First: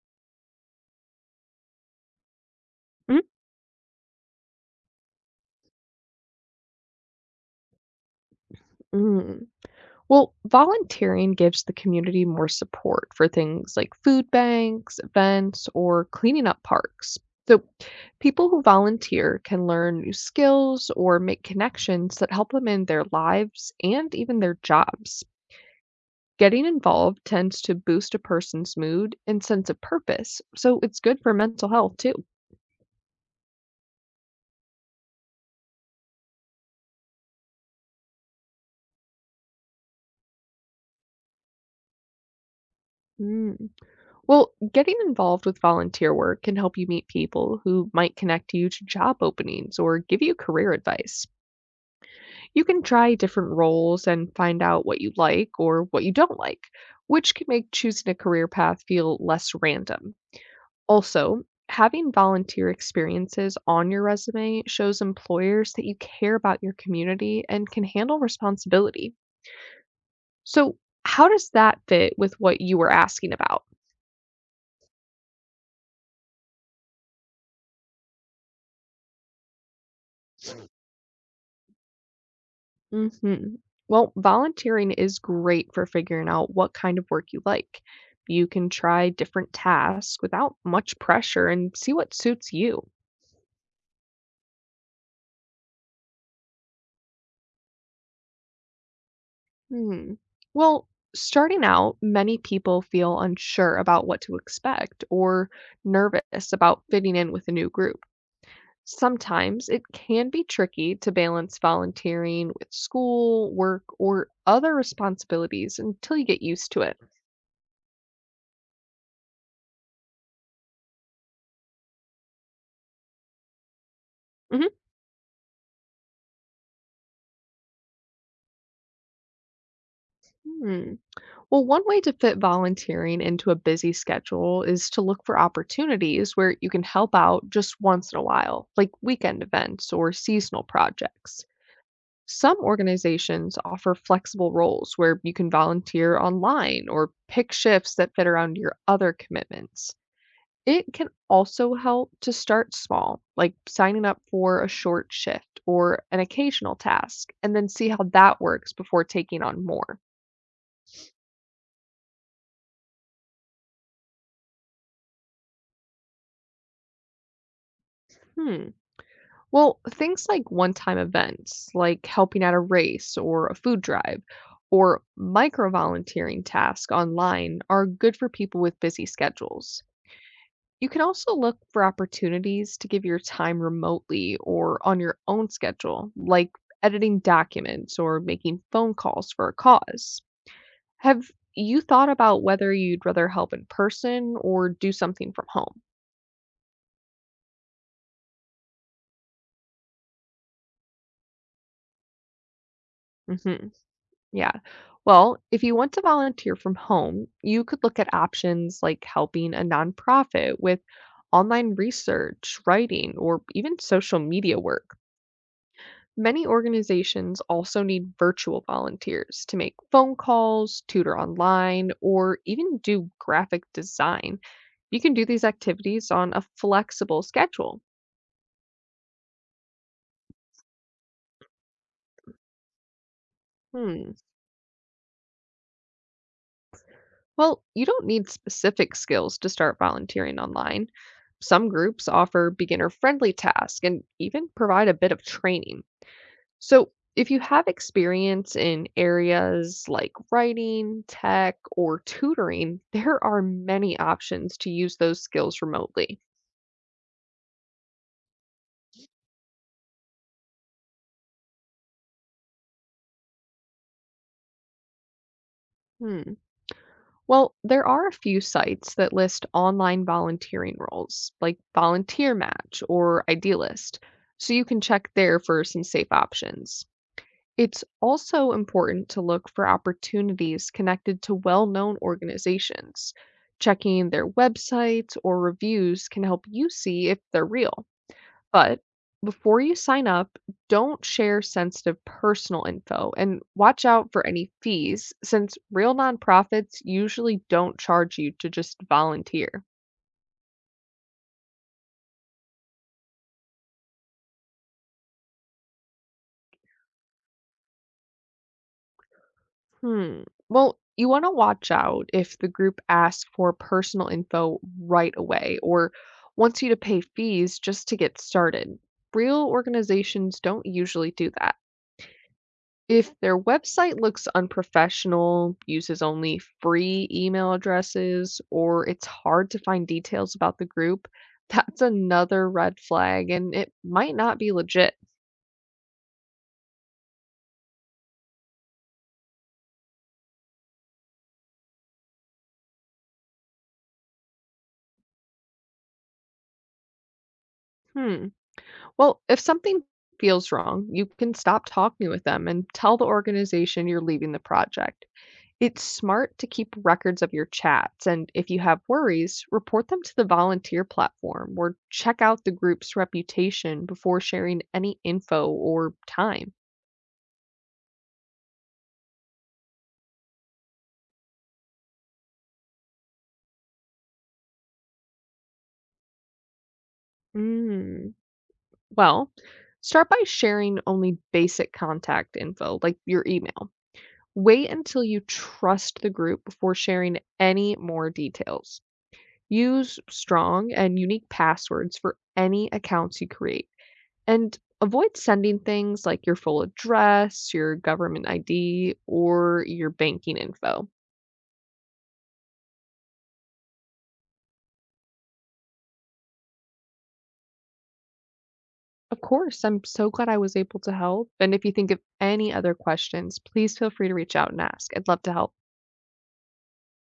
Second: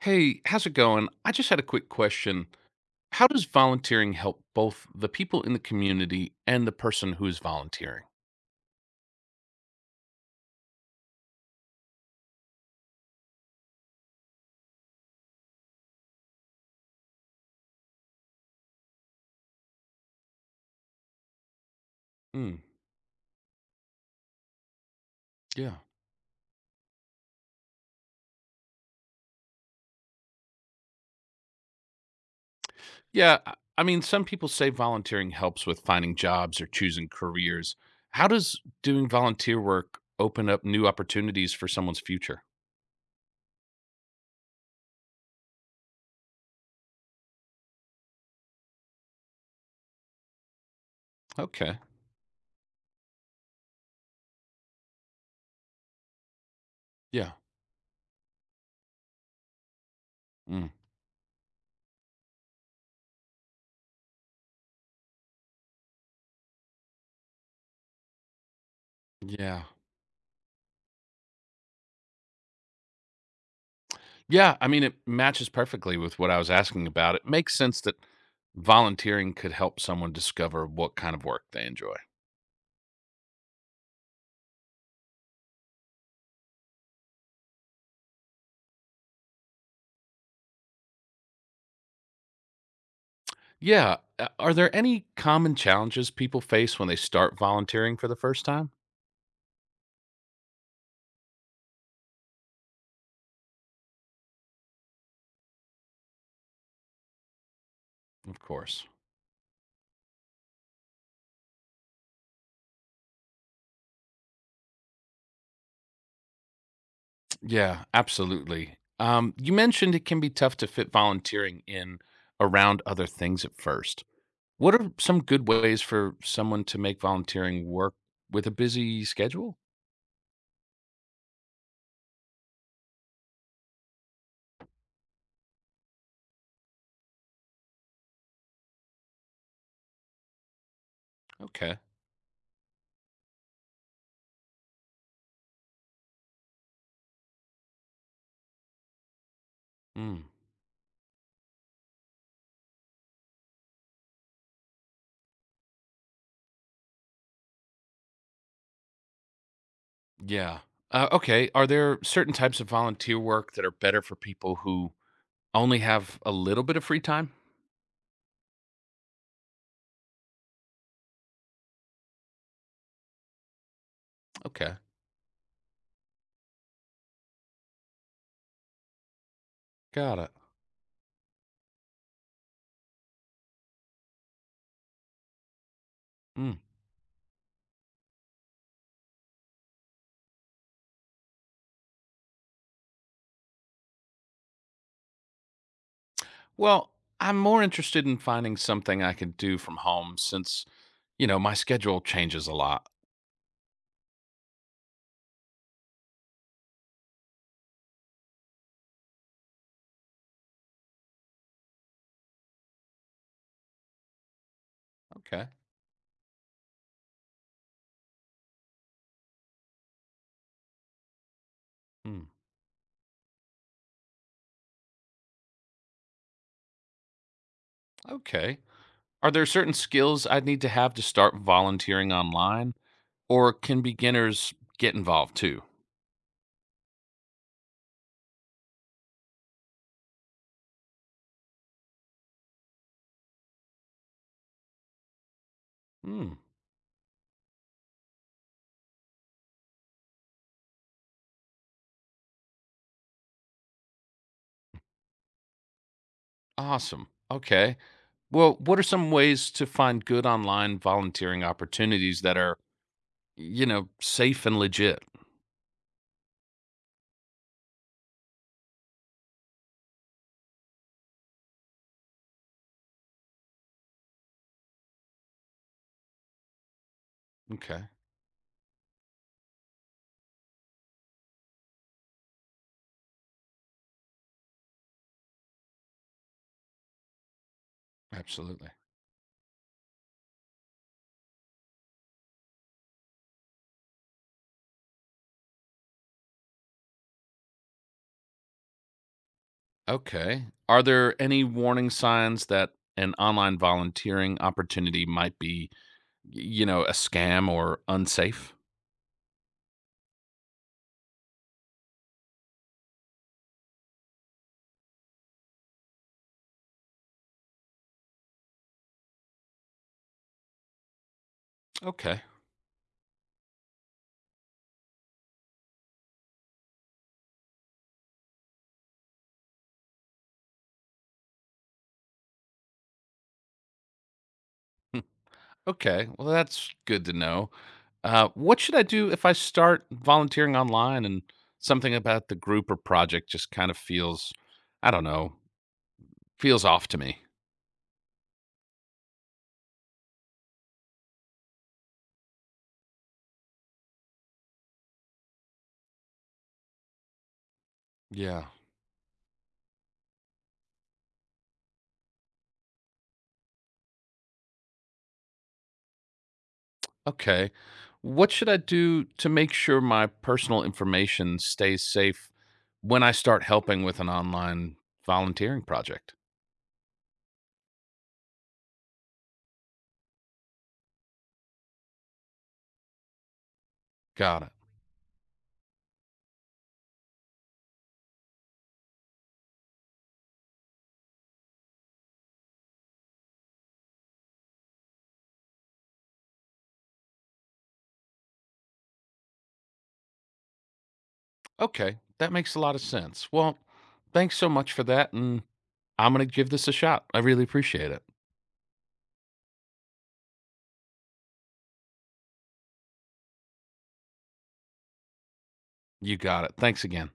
Hey, how's it going? I just had a quick question. How does volunteering help both the people in the community and the person who is volunteering? Mm-mm. Well, volunteering gives the community more support for things like food banks, events, or cleaning up parks. So, people who volunteer can learn new skills or make connections that help Mm, them in their lives and even their jobs. yeah. Getting involved tends to boost a person's mood and sense of purpose, so it's good for mental health too. Yeah. I mean, some people say volunteering helps with finding jobs or choosing careers. How does doing volunteer work open up new opportunities for someone's future? Mm. Well, getting involved with volunteer work can help you meet people who might connect you to job openings or give you career advice. Okay. You can try different roles and find out what you like or what you don't like, Yeah. which can make choosing a career path feel less random. Mm, Also, having volunteer experiences on your resume shows employers that you care about your community and can handle responsibility. yeah. So, how does that fit with what you were asking about? Yeah. I mean, it matches perfectly with what I was asking about. It makes sense that volunteering could help someone discover what kind of work they enjoy. Mhm. Well, volunteering is great for figuring out what kind of work you like. You can try different tasks without much pressure and see what suits you. Yeah. Are there any common challenges people face when they start volunteering for the first time? Hmm. Well, starting out, many people feel unsure about what to expect or nervous about fitting in with a new group. Of course. Sometimes it can be tricky to balance volunteering with school, work, or other responsibilities until you get used to it. Yeah, absolutely. You mentioned it can be tough to fit volunteering in around other things at first. Mhm. What are some good ways for someone to make volunteering work with a busy schedule? Hmm. Well, one way to fit volunteering into a busy schedule is to look for opportunities where you can help out just once in a while, like weekend events or seasonal projects. Okay. Some organizations offer flexible roles where you can volunteer online or pick shifts that fit around your other commitments. Mm, It can also help to start small, like signing up for a short shift or an occasional task, and then see how that works before taking on more. yeah. Okay. Are there certain types of volunteer work that are better for people who only have a little bit of free time? Hmm. Well, things like one-time events, like helping at a race or a food drive, Okay. or micro-volunteering tasks online are good for people with busy schedules. Got it. You can also look for opportunities to give your time remotely or on your own schedule, like Mm. editing documents or making phone calls for a cause. Have you thought about whether you'd rather help in person or do something from home? Well, I'm more interested in finding something I could do from home since, you know, my schedule changes a lot. hmm Yeah. Well, if you want to volunteer from home, you could look at options like helping a nonprofit with online research, writing, or even social media work. Okay. Many organizations also need virtual volunteers to make phone calls, tutor online, Hmm. or even do graphic design. You can do these activities on a flexible schedule. Okay. Are there certain skills I'd need to have to start volunteering online, or can Hmm. beginners get involved too? Well, you don't need specific skills to start volunteering online. Some groups offer beginner friendly tasks and even provide a bit of training. Hmm. So, if you have experience in areas like writing, tech, or tutoring, there are many options to use those skills remotely. Awesome. Okay. Well, what are some ways to find good online volunteering opportunities that are, you know, safe and legit? Hmm. Well, there are a few sites that list online volunteering roles, like Volunteer Match or Idealist, so you can check there for some safe options. It's Okay. also important to look for opportunities connected to well known organizations. Checking their websites or reviews can help you see if they're real. Absolutely. But before you sign up, don't share sensitive personal info and watch out for any fees, since real nonprofits usually don't charge you to just volunteer. Okay. Are there any warning signs that an online volunteering opportunity might be, you know, a scam or unsafe? Hmm. Well, you want to watch out if the group asks for personal info right away or wants you to pay fees just to get started. Real organizations don't usually do that. Okay. If their website looks unprofessional, uses only free email addresses, or it's hard to find details about the group, that's another red flag and it might not be legit. Hmm. Okay. Well, that's good to know. What should I do if I start volunteering online and something about the group or project just kind of feels, I don't know, feels off to me. Hmm. Well, if something feels wrong, you can stop talking with them and tell the organization you're leaving the project. It's smart to keep records of your chats, and Yeah. if you have worries, report them to the volunteer platform or check out the group's reputation before sharing any info or time. Okay. What should I do to make sure my personal information stays safe when I start helping with an online volunteering project? Mm. Well, start by sharing only basic contact info, like your email. Got it. Wait until you trust the group before sharing any more details. Use strong and unique passwords for any accounts you create. And avoid sending things like your full address, your government ID, or your banking info. Okay. That makes a lot of sense. Well, thanks so much for that. And I'm going to give this a shot. I really appreciate it. Of course, I'm so glad I was able to help. And if you think of any other questions, please feel free to reach out and ask. I'd love to help. You got it. Thanks again.